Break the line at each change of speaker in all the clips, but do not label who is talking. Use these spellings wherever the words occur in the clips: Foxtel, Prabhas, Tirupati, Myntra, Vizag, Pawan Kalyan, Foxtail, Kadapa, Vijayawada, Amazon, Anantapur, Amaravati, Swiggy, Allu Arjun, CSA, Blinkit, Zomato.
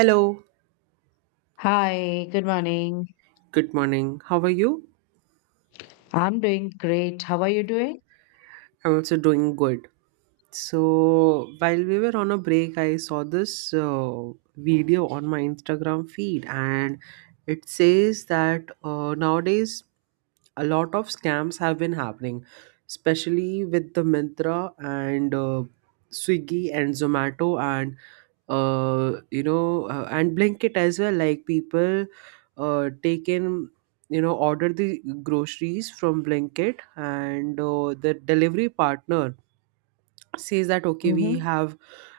Hello.
Hi, good morning.
Good morning. How are you?
I'm doing great. How are you doing?
I'm also doing good. So, while we were on a break, I saw this video on my Instagram feed, and it says that nowadays a lot of scams have been happening, especially with the Myntra and Swiggy and Zomato and you know and Blinkit as well. Like, people taken, order the groceries from Blinkit and the delivery partner says that, okay, we
Hmm.
have,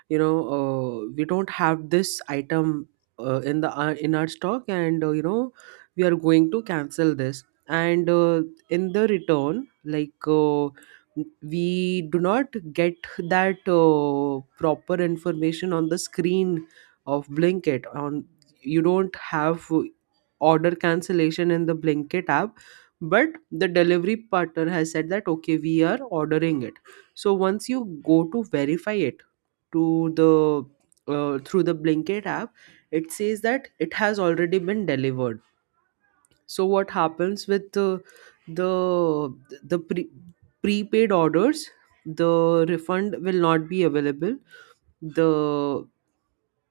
we don't have this item in our stock, and we are going to cancel this, and in the return, like, we do not get that proper information on the screen of Blinkit. On, you don't have order cancellation in the Blinkit app, but the delivery partner has said that, okay, we are ordering it. So once you go to verify it to the through the Blinkit app, it says that it has already been delivered. So what happens with the the prepaid orders, the refund will not be available. The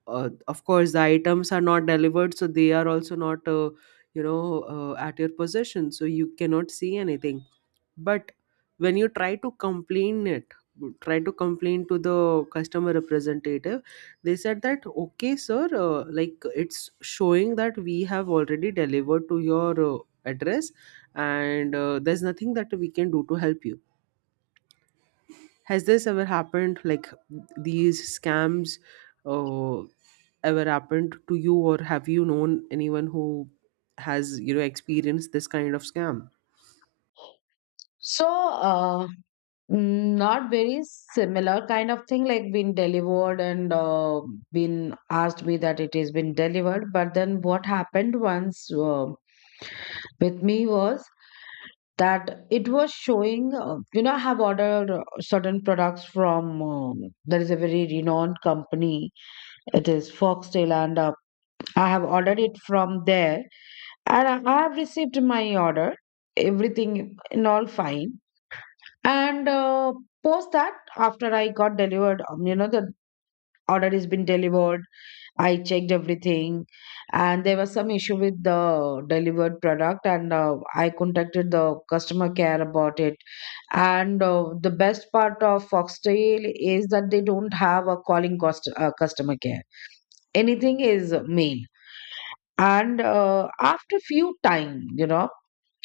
Of course, the items are not delivered, so they are also not at your possession, so you cannot see anything. But when you try to complain it, try to complain to the customer representative, they said that, okay, sir, like, it's showing that we have already delivered to your address, and there's nothing that we can do to help you. Has this ever happened, like, these scams uh, ever happened to you, or have you known anyone who has experienced this kind of scam?
So, not very similar kind of thing, like been delivered and been asked me that it has been delivered. But then what happened once with me was that it was showing, I have ordered certain products from, there is a very renowned company. It is Foxtail, and I have ordered it from there. And I have received my order, everything in all fine, and post that, after I got delivered, the order has been delivered, I checked everything, and there was some issue with the delivered product, and I contacted the customer care about it. And the best part of Foxtail is that they don't have a calling cost customer care, anything is mail. And after few time,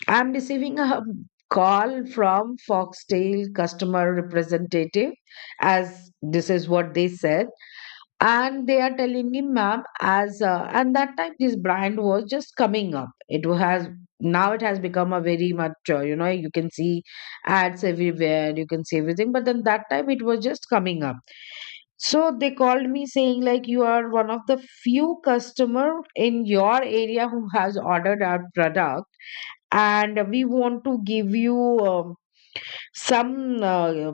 I'm receiving a call from Foxtel customer representative, as this is what they said. And they are telling me, ma'am, as and that time this brand was just coming up. It has now it has become a very much, you can see ads everywhere, you can see everything. But then that time it was just coming up. So they called me saying like, you are one of the few customer in your area who has ordered our product, and we want to give you, some, uh,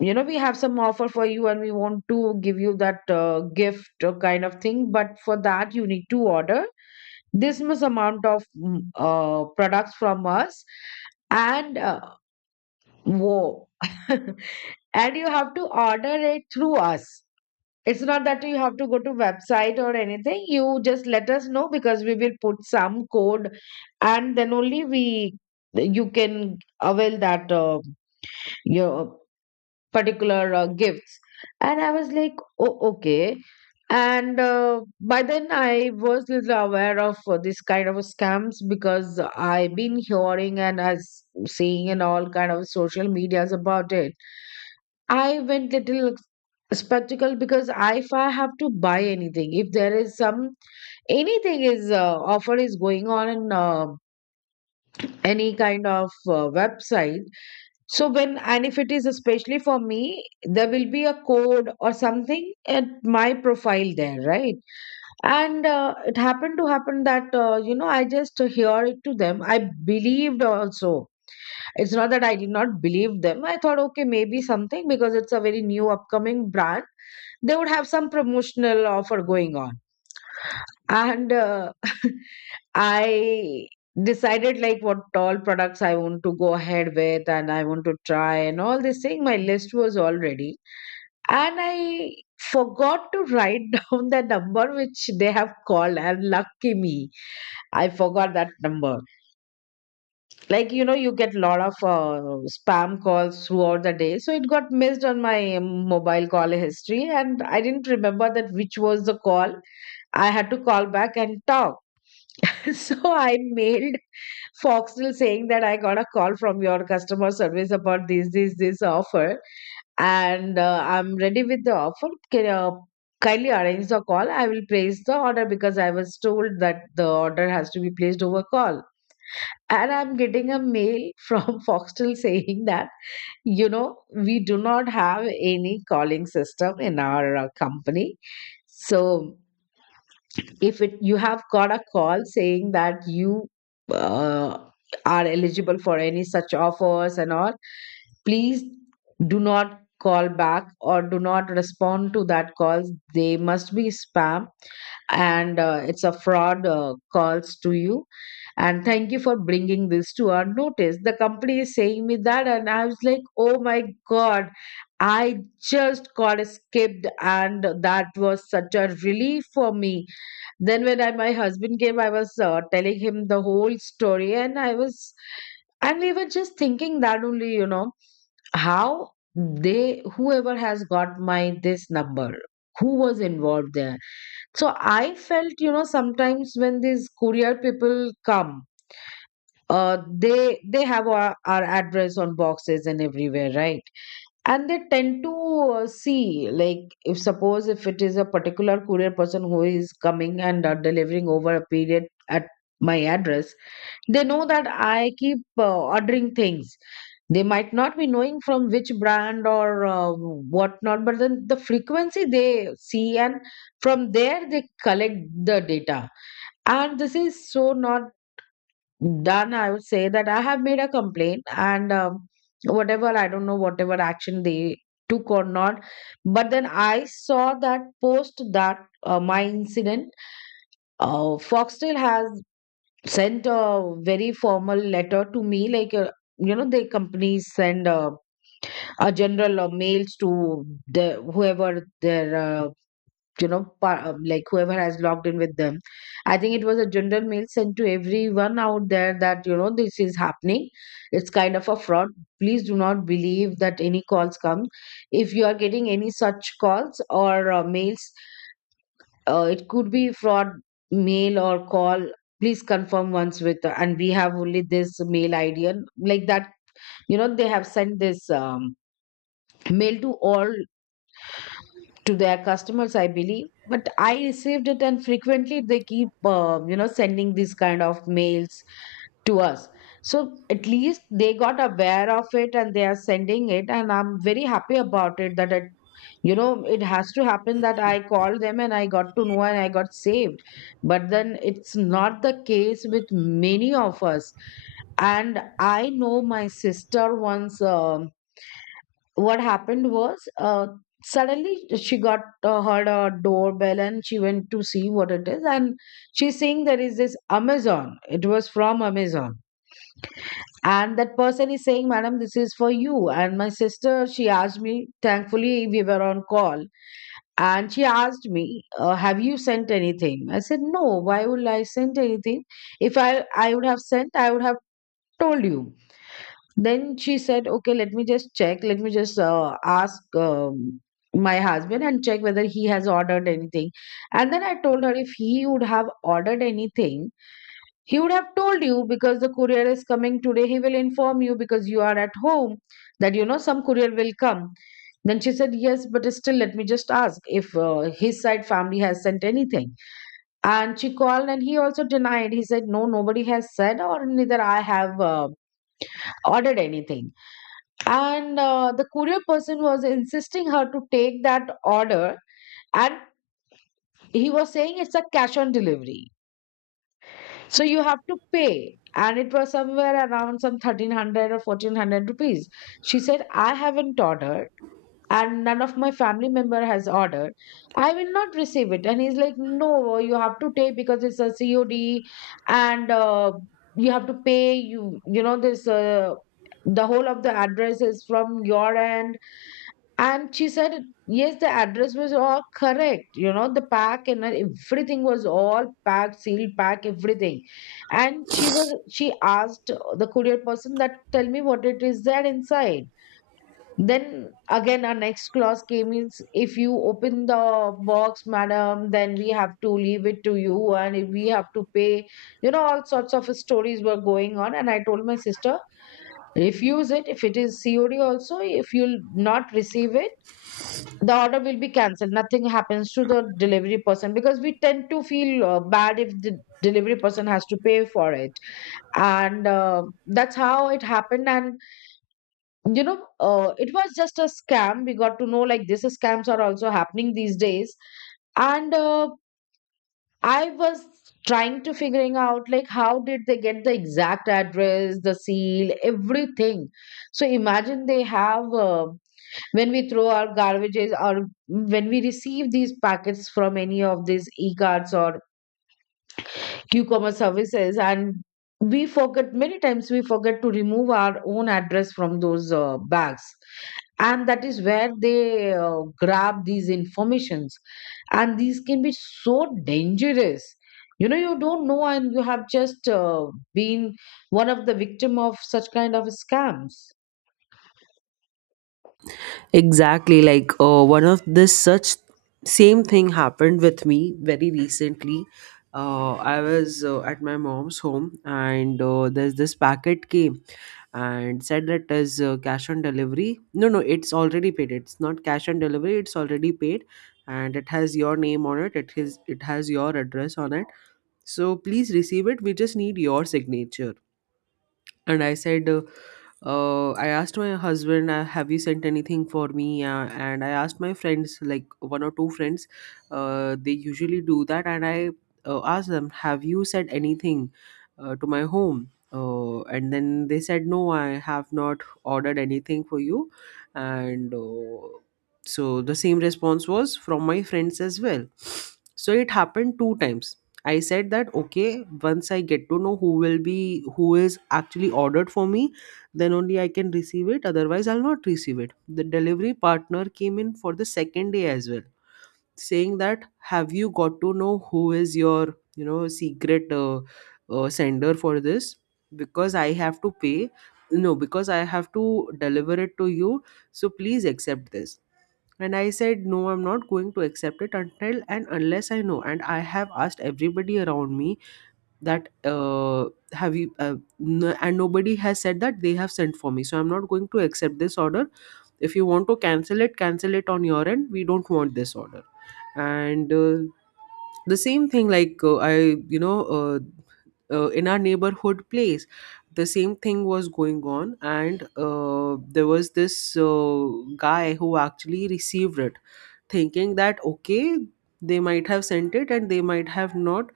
you know we have some offer for you and we want to give you that, gift kind of thing, but for that you need to order this much amount of products from us. And whoa, and you have to order it through us. It's not that you have to go to website or anything. You just let us know, because we will put some code, and then only we you can avail that, your particular, gifts. And I was like, oh, okay. And by then, I was little aware of this kind of scams, because I've been hearing and as seeing in all kind of social medias about it. I went little spectacle, because if I have to buy anything, if there is some anything is offer is going on in any kind of website, so when, and if it is especially for me, there will be a code or something at my profile there, right? And it happened to happen that, I just hear it to them. I believed also. It's not that I did not believe them. I thought, okay, maybe something, because it's a very new upcoming brand, they would have some promotional offer going on. And I decided like what all products I want to go ahead with, and I want to try, and all this thing, my list was already, and I forgot to write down the number which they have called. And lucky me, I forgot that number. Like, you get lot of spam calls throughout the day, so it got missed on my, mobile call history, and I didn't remember that which was the call I had to call back and talk. So I mailed Foxtel saying that I got a call from your customer service about this offer, and I'm ready with the offer. Can kindly arrange the call? I will place the order, because I was told that the order has to be placed over call. And I'm getting a mail from Foxtel saying that, we do not have any calling system in our, company. So if it you have got a call saying that you uh, are eligible for any such offers and all, please do not call back or do not respond to that calls, they must be spam. And it's a fraud calls to you. And thank you for bringing this to our notice, the company is saying me that. And I was like, oh my god, I just got skipped, and that was such a relief for me. Then when my husband came, I was telling him the whole story, and I was and we were just thinking that only, how they, whoever has got my this number, who was involved there. So I felt, sometimes when these courier people come, they have our address on boxes and everywhere, right? And they tend to see like, if suppose if it is a particular courier person who is coming and delivering over a period at my address, they know that I keep ordering things. They might not be knowing from which brand or whatnot, but then the frequency they see, and from there they collect the data. And this is so not done, I would say. That I have made a complaint and, whatever, I don't know whatever action they took or not. But then I saw that post that my incident, Foxtel has sent a very formal letter to me. Like, the companies send a general mails to the whoever their, like whoever has logged in with them. I think it was a general mail sent to everyone out there that, this is happening, it's kind of a fraud, please do not believe that any calls come. If you are getting any such calls or mails, it could be fraud mail or call, please confirm once with, and we have only this mail ID. And like that, they have sent this, mail to all, to their customers, I believe. But I received it, and frequently they keep sending these kind of mails to us. So at least they got aware of it, and they are sending it, and I'm very happy about it. That it, it has to happen that I called them and I got to know and I got saved. But then it's not the case with many of us. And I know my sister once, what happened was, suddenly she got heard a doorbell, and she went to see what it is. And she's saying there is this Amazon, it was from Amazon. And that person is saying, madam, this is for you. And my sister, she asked me, thankfully we were on call, and she asked me, have you sent anything? I said, no, why would I send anything? If I would have sent, I would have told you. Then she said, okay, let me just check. Let me just ask, my husband and check whether he has ordered anything. And then I told her, if he would have ordered anything, he would have told you, because the courier is coming today. He will inform you, because you are at home, that, you know, some courier will come. Then she said, yes, but still, let me just ask if his side family has sent anything. And she called, and he also denied. He said, no, nobody has said, or neither I have ordered anything. And the courier person was insisting her to take that order. And he was saying it's a cash on delivery, so you have to pay. And it was somewhere around some 1300 or 1400 rupees. She said, I haven't ordered, and none of my family member has ordered, I will not receive it. And he's like, no, you have to take, because it's a COD, and you have to pay, you know this, the whole of the address is from your end. And she said, yes, the address was all correct. You know, the pack and everything was all packed, sealed, pack, everything. And she asked the courier person, that tell me what it is there inside. Then again, our next clause came in. If you open the box, madam, then we have to leave it to you and we have to pay. You know, all sorts of stories were going on. And I told my sister, refuse it. If it is COD also, if you'll not receive it, the order will be cancelled. Nothing happens to the delivery person, because we tend to feel bad if the delivery person has to pay for it. And that's how it happened. And you know It was just a scam. We got to know like these scams are also happening these days. And I was trying to figuring out like how did they get the exact address, the seal, everything. So imagine, they have, when we throw our garbages or when we receive these packets from any of these e-cards or q-commerce services, and we forget to remove our own address from those bags, and that is where they grab these informations. And these can be so dangerous. You know, you don't know, and you have just been one of the victim of such kind of scams.
Exactly. Like, one of this such same thing happened with me very recently. I was at my mom's home, and there's this packet came and said that, is cash on delivery? No, no, it's already paid. It's not cash on delivery. It's already paid, and it has your name on it. It is. It has your address on it. So please receive it. We just need your signature. And I said, I asked my husband, have you sent anything for me? And I asked my friends, like, one or two friends, they usually do that. And I asked them, have you sent anything to my home? And then they said, no, I have not ordered anything for you. And so the same response was from my friends as well. So it happened two times. I said that, okay, once I get to know who will be, who is actually ordered for me, then only I can receive it. Otherwise, I'll not receive it. The delivery partner came in for the second day as well, saying that, have you got to know who is your, secret sender for this, because I have to pay, no, because I have to deliver it to you, so please accept this. And I said, no, I'm not going to accept it until and unless I know, and I have asked everybody around me that, have you uh, and nobody has said that they have sent for me, so I'm not going to accept this order. If you want to cancel it, cancel it on your end. We don't want this order. And the same thing, like, I you know in our neighborhood place, the same thing was going on. And there was this guy who actually received it, thinking that, okay, they might have sent it and they might have not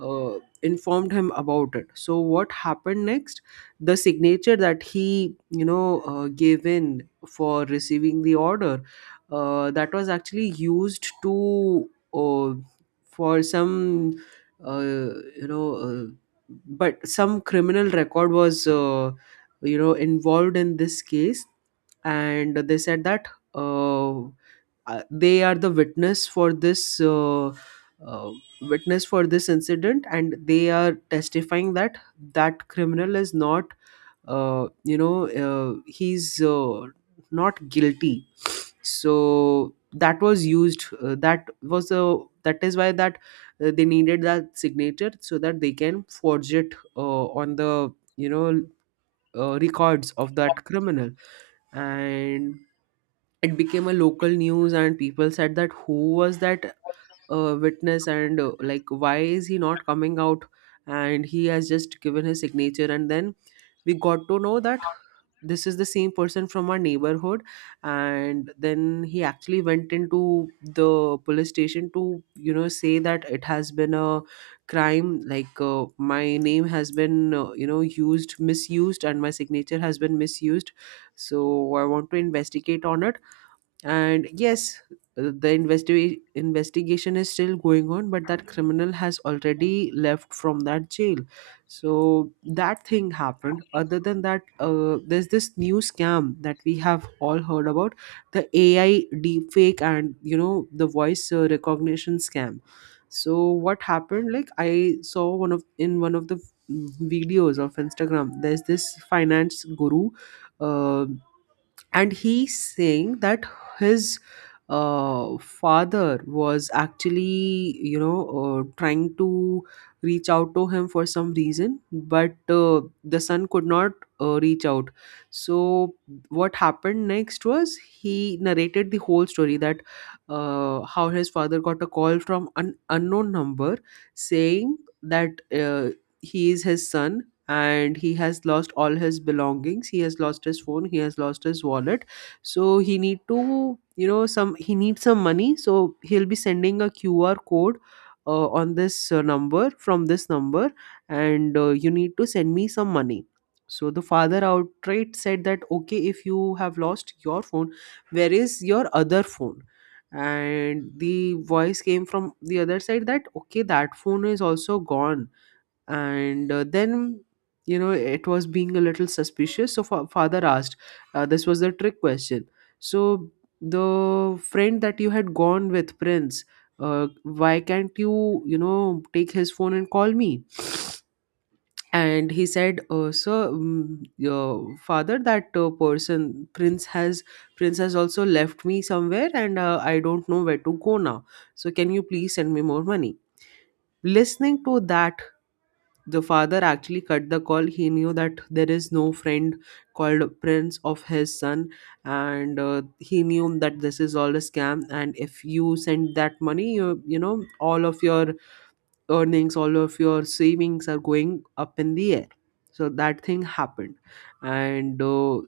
informed him about it. So what happened next? The signature that he, gave in for receiving the order, that was actually used to, uh, for some, uh, you know uh, but some criminal record was involved in this case. And they said that, uh, they are the witness for this, uh, witness for this incident, and they are testifying that that criminal is not, he's not guilty. So that was used, that was a, that is why that they needed that signature, so that they can forge it on the, you know records of that criminal. And it became a local news, and people said that, who was that witness, and like, why is he not coming out? And he has just given his signature, and then we got to know that this is the same person from our neighborhood. And then he actually went into the police station to, say that it has been a crime, like, my name has been, used, misused, and my signature has been misused, so I want to investigate on it. And yes, investigation is still going on, but that criminal has already left from that jail. So that thing happened. Other than that, there's this new scam that we have all heard about, the AI deepfake and, you know, the voice recognition scam. So what happened? Like, I saw one of, in one of the, videos of Instagram, there's this finance guru. Um and he's saying that his father was actually, trying to reach out to him for some reason, but the son could not reach out. So what happened next was, he narrated the whole story that how his father got a call from an unknown number, saying that uh, he is his son, and he has lost all his belongings, he has lost his phone, he has lost his wallet, so he need to, some, he needs some money, so he'll be sending a QR code on this number, from this number, and you need to send me some money. So the father outright said that, okay, if you have lost your phone, where is your other phone? And the voice came from the other side that, okay, that phone is also gone. And then, you know, it was being a little suspicious, so father asked, this was the trick question, so, the friend that you had gone with, Prince, why can't you, you know take his phone and call me? And he said, sir, your father, that person Prince has also left me somewhere, and I don't know where to go now, so can you please send me more money? Listening to that, the father actually cut the call. He knew that there is no friend called Prince of his son, and he knew that this is all a scam. And if you send that money, you know, all of your earnings, all of your savings are going up in the air. So that thing happened. And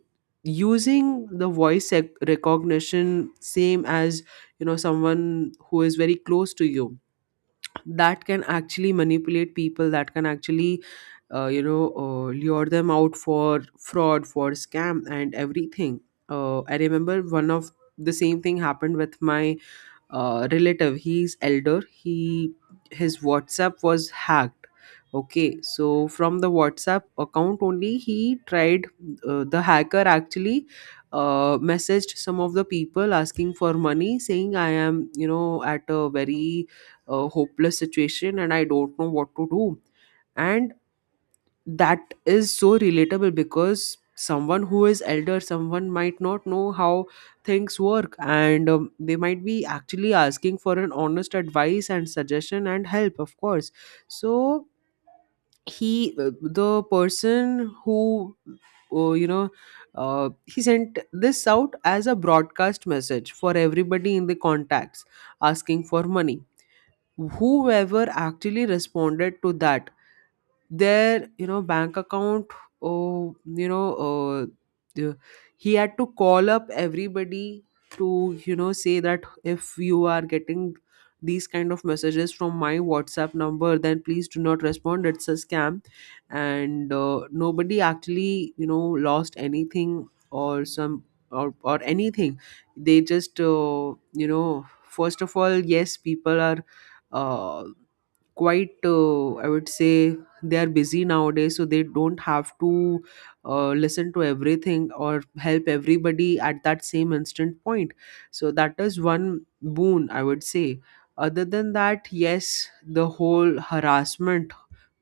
using the voice recognition, same as, you know, someone who is very close to you, that can actually manipulate people, that can actually, lure them out, for fraud, for scam, and everything. I remember one of, the same thing happened with my relative. He's elder. He His WhatsApp was hacked. Okay, so from the WhatsApp account only, he tried, the hacker actually messaged some of the people asking for money, saying, I am, you know, at a very hopeless situation, and I don't know what to do. And that is so relatable, because someone who is elder, someone might not know how things work, and they might be actually asking for an honest advice and suggestion and help, of course. So he, the person who, uh, you know he sent this out as a broadcast message for everybody in the contacts, asking for money. Whoever actually responded to that, their, you know, bank account, oh, you know, uh, the- he had to call up everybody, to, you know, say that if you are getting these kind of messages from my WhatsApp number, then please do not respond, it's a scam. And nobody actually, you know, lost anything, or some, or anything. They just, you know, first of all, yes, people are, uh, quite, I would say, they are busy nowadays, so they don't have to listen to everything, or help everybody at that same instant point. So that is one boon, I would say. Other than that, yes, the whole harassment,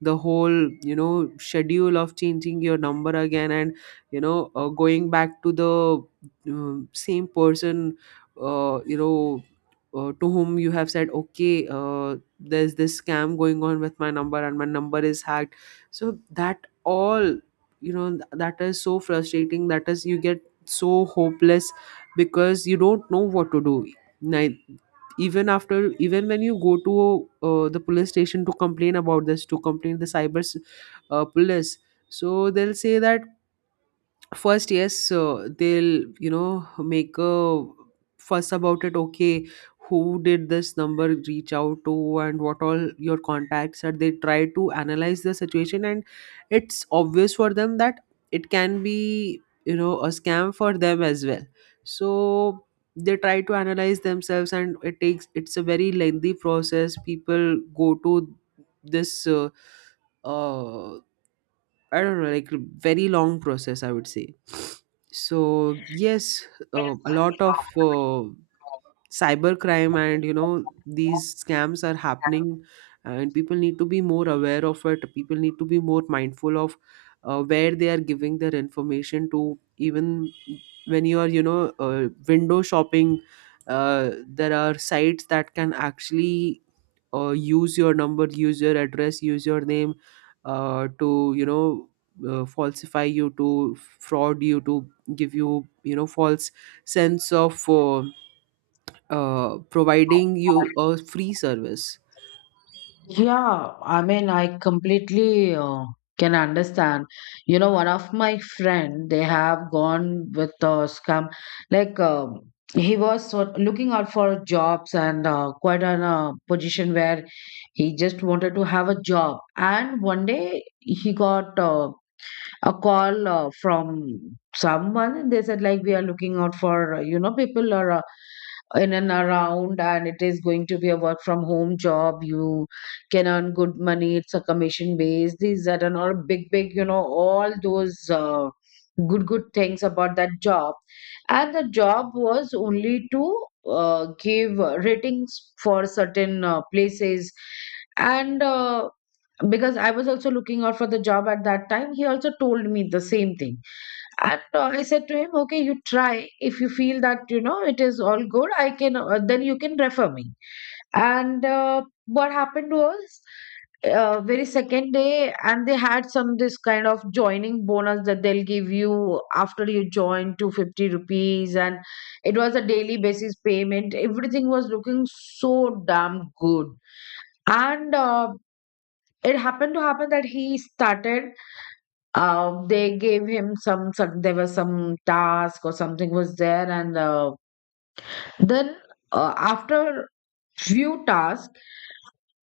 the whole, you know, schedule of changing your number again, and, you know, going back to the, same person, you know, to whom you have said, okay, there's this scam going on with my number, and my number is hacked, so that, all, that is so frustrating, that is, you get so hopeless because you don't know what to do. Ni- Even after, even when you go to the police station to complain about this, to complain the police, so they'll say that, first, yes, they'll, you know, make a fuss about it, okay, who did this number reach out to, and what all your contacts are. They try to analyze the situation, and it's obvious for them that it can be, you know, a scam for them as well. So they try to analyze themselves, and it takes, it's a very lengthy process, people go to this, uh, I don't know, like, very long process, I would say. So yes, a lot of cybercrime and, you know, these scams are happening, and people need to be more aware of it, people need to be more mindful of where they are giving their information to, even when you are, you know, window shopping, there are sites that can actually use your number, use your address, use your name, to, you know, falsify you, to fraud you, to give you, you know, false sense of, providing you a free service.
Yeah, I mean, I completely can understand. You know, one of my friend, they have gone with the scam. Like, he was sort looking out for jobs and quite on a position where he just wanted to have a job. And one day he got a call from someone. And They said like we are looking out for, you know, people or in and around, and it is going to be a work from home job. You can earn good money. It's a commission based, these that and all, big big, you know, all those good good things about that job. And the job was only to give ratings for certain places. And because I was also looking out for the job at that time, he also told me the same thing. And I said to him, okay, you try. If you feel that, you know, it is all good, I can, then you can refer me. And what happened was, very second day, and they had some this kind of joining bonus that they'll give you after you join, 250 rupees. And it was a daily basis payment. Everything was looking so damn good. And it happened to happen that he started, they gave him some, there was some task or something was there, and then after few tasks,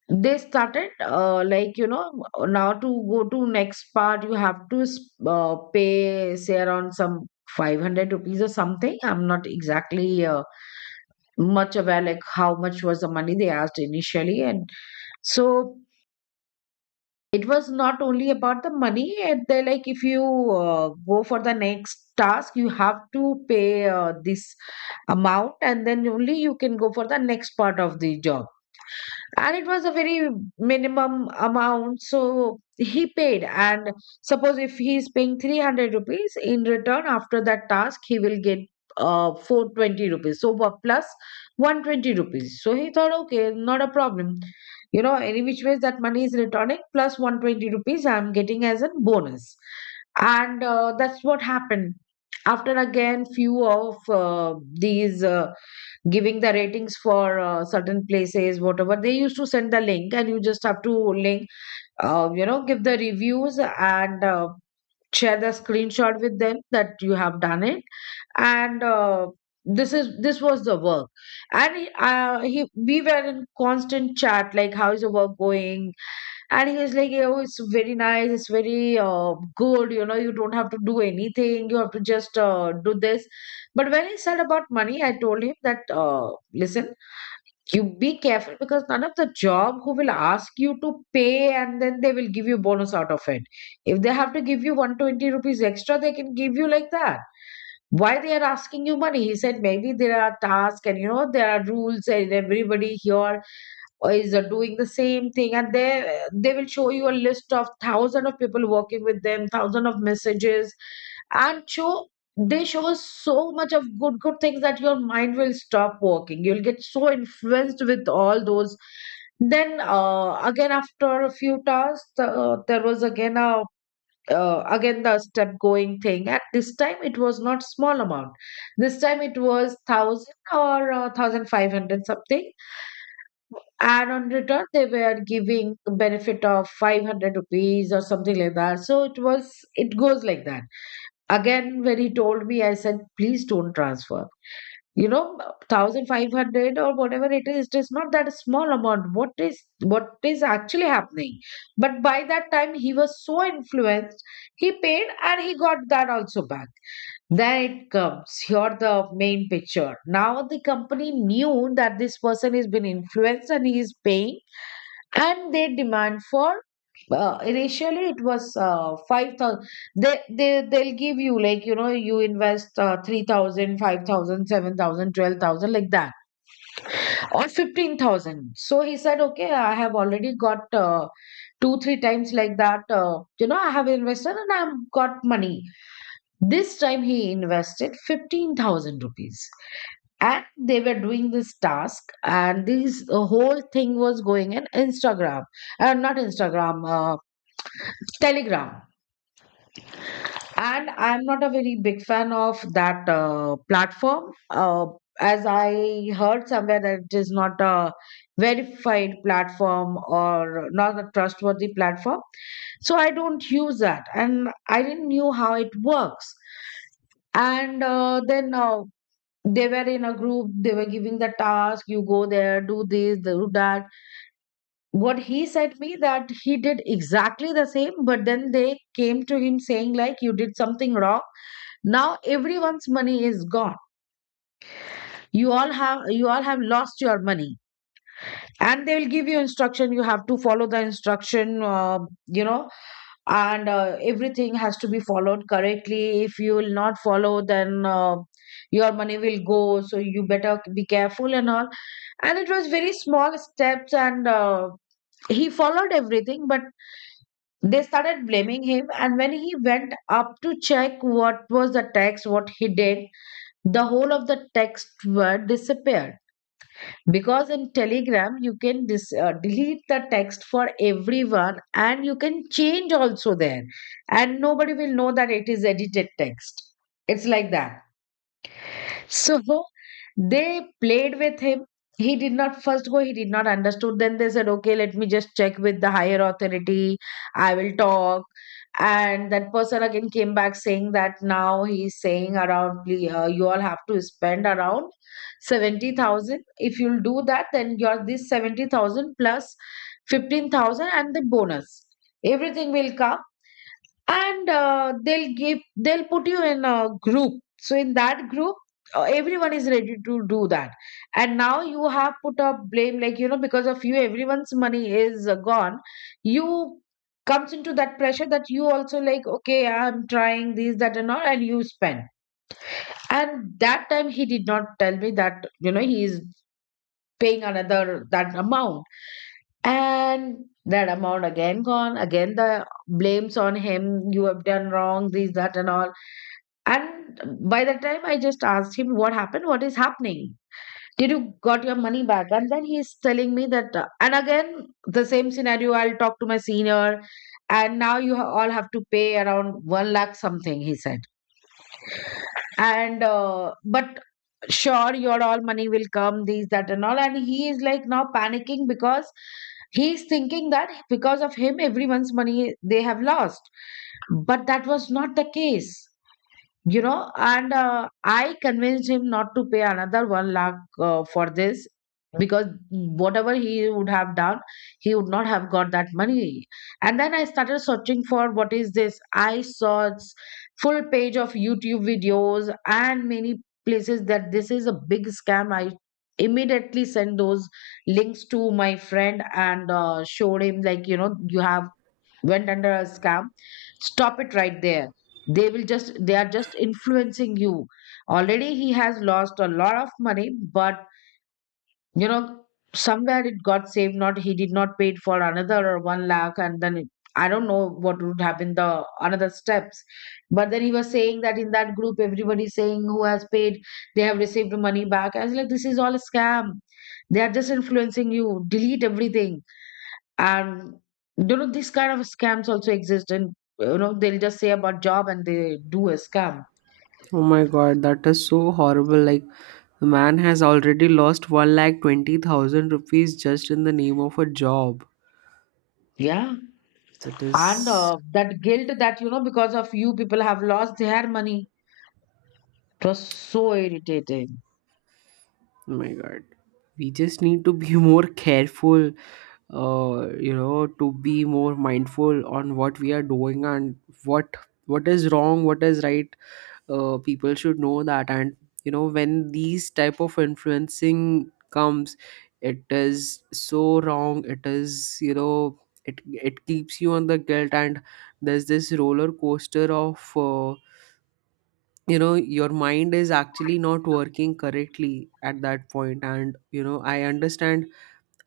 they started, like, you know, now to go to next part, you have to pay say around some 500 rupees or something. I'm not exactly much aware like how much was the money they asked initially. And so it was not only about the money, and they're like, if you go for the next task, you have to pay this amount, and then only you can go for the next part of the job. And it was a very minimum amount, so he paid. And suppose if he is paying 300 rupees, in return after that task he will get 420 rupees, so what plus 120 rupees. So he thought, okay, not a problem. You know, any which ways that money is returning, plus 120 rupees I'm getting as a bonus. And that's what happened. After again few of these, giving the ratings for certain places, whatever they used to send the link, and you just have to link, you know, give the reviews, and, share the screenshot with them that you have done it. And this was the work. And he we were in constant chat like how is the work going. And he was like, "Oh, it's very nice. It's very good. You know, you don't have to do anything. You have to just do this." But when he said about money, I told him that, "Listen, you be careful, because none of the job who will ask you to pay and then they will give you bonus out of it. If they have to give you 120 rupees extra, they can give you like that. Why they are asking you money?" He said, maybe there are tasks and you know there are rules and everybody here or is doing the same thing, and they will show you a list of thousand of people working with them, thousand of messages. And show They show so much of good good things that your mind will stop working, you'll get so influenced with all those. Then, again after a few tasks, there was again a again the step going thing. At this time it was not small amount, this time it was 1000 or 1500 something, and on return they were giving a benefit of 500 rupees or something like that. So it was, it goes like that. Again when he told me, I said, please don't transfer, you know, 1500 or whatever it is, it is not that small amount. What is actually happening? But by that time he was so influenced, he paid, and he got that also back. Then it comes here, the main picture. Now the company knew that this person has been influenced and he is paying, and they demand for, initially it was 5000. They'll give you like, you know, you invest 3000 like that, or 15,000. So he said, okay, I have already got, two three times like that, you know, I have invested and I've got money. This time he invested 15,000 rupees. And they were doing this task, and this, the whole thing was going in Instagram. And not Instagram, Telegram. And I'm not a very big fan of that platform, as I heard somewhere that it is not a verified platform or not a trustworthy platform. So I don't use that, and I didn't knew how it works. And then they were in a group, they were giving the task, you go there, do this, do that. What he said me, that he did exactly the same. But then they came to him saying like, you did something wrong, now everyone's money is gone. You all have lost your money. And they will give you instruction, you have to follow the instruction, you know and everything has to be followed correctly. If you will not follow, then your money will go, so you better be careful and all. And it was very small steps, and he followed everything. But they started blaming him, and when he went up to check what was the text, what he did, the whole of the text were disappeared. Because in Telegram you can delete the text for everyone, and you can change also there, and nobody will know that it is edited text. It's like that. So they played with him. He did not first go, he did not understood. Then they said, okay, let me just check with the higher authority, I will talk. And that person again came back saying that now he's saying around, You all have to spend around 70,000. If you'll do that, then your this 70,000 plus 15,000 and the bonus, everything will come." And they'll give, they'll put you in a group, so in that group everyone is ready to do that. And now you have put up blame, like, you know, because of you everyone's money is gone. You comes into that pressure that you also like, okay, I'm trying, this that and all, and you spend. And that time he did not tell me that, you know, he is paying another that amount. And that amount again gone, again the blames on him, you have done wrong, this, that, and all. And by the time I just asked him, what happened? What is happening? Did you got your money back? And then he's telling me that, and again the same scenario, I'll talk to my senior, and now all have to pay around one lakh something, he said. And but sure your all money will come, these that and all. And he is like now panicking, because he's thinking that because of him everyone's money they have lost. But that was not the case, you know. And I convinced him not to pay another 1 lakh for this, because whatever he would have done, he would not have got that money. And then I started searching for what is this. I saw full page of YouTube videos and many places that this is a big scam. I immediately sent those links to my friend, and showed him like, you know, you have went under a scam, stop it right there, they are just influencing you. Already he has lost a lot of money, but, you know, somewhere it got saved, not, he did not pay it for another or one lakh. And then it, I don't know what would happen, the another steps. But then he was saying that in that group everybody saying who has paid, they have received money back. I was like, this is all a scam, they are just influencing you, delete everything. And, you know, these kind of scams also exist, and, you know, they'll just say about job and they do a scam.
Oh my God, that is so horrible. Like, the man has already lost 1 lakh 20,000 rupees just in the name of a job.
Yeah.
That
and
is.
uh, that guilt, that, you know, because of you people have lost their money, it was so irritating.
Oh my God. We just need to be more careful, you know, to be more mindful on what we are doing, and what what is wrong, what is right, people should know that. And, you know, when these type of influencing comes, it is so wrong, it is, you know, it keeps you on the guilt. And there's this roller coaster of, you know, your mind is actually not working correctly at that point, and, you know, I understand.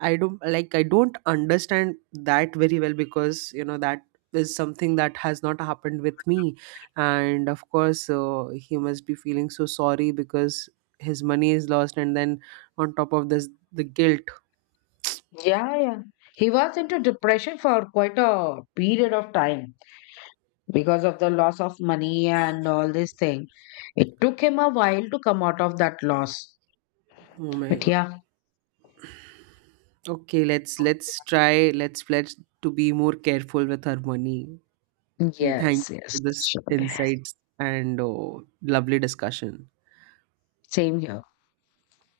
I don't, like, I don't understand that very well, because, you know, that is something that has not happened with me. And of course, he must be feeling so sorry, because his money is lost, and then on top of this, the guilt.
Yeah, yeah, he was into depression for quite a period of time, because of the loss of money and all this thing. It took him a while to come out of that loss.
Oh my
But
God.
yeah.
Okay, let's try, let's pledge to be more careful with our money, and thank
Yes,
you
yes,
for this
sure.
insights, and, oh, lovely discussion.
Same here.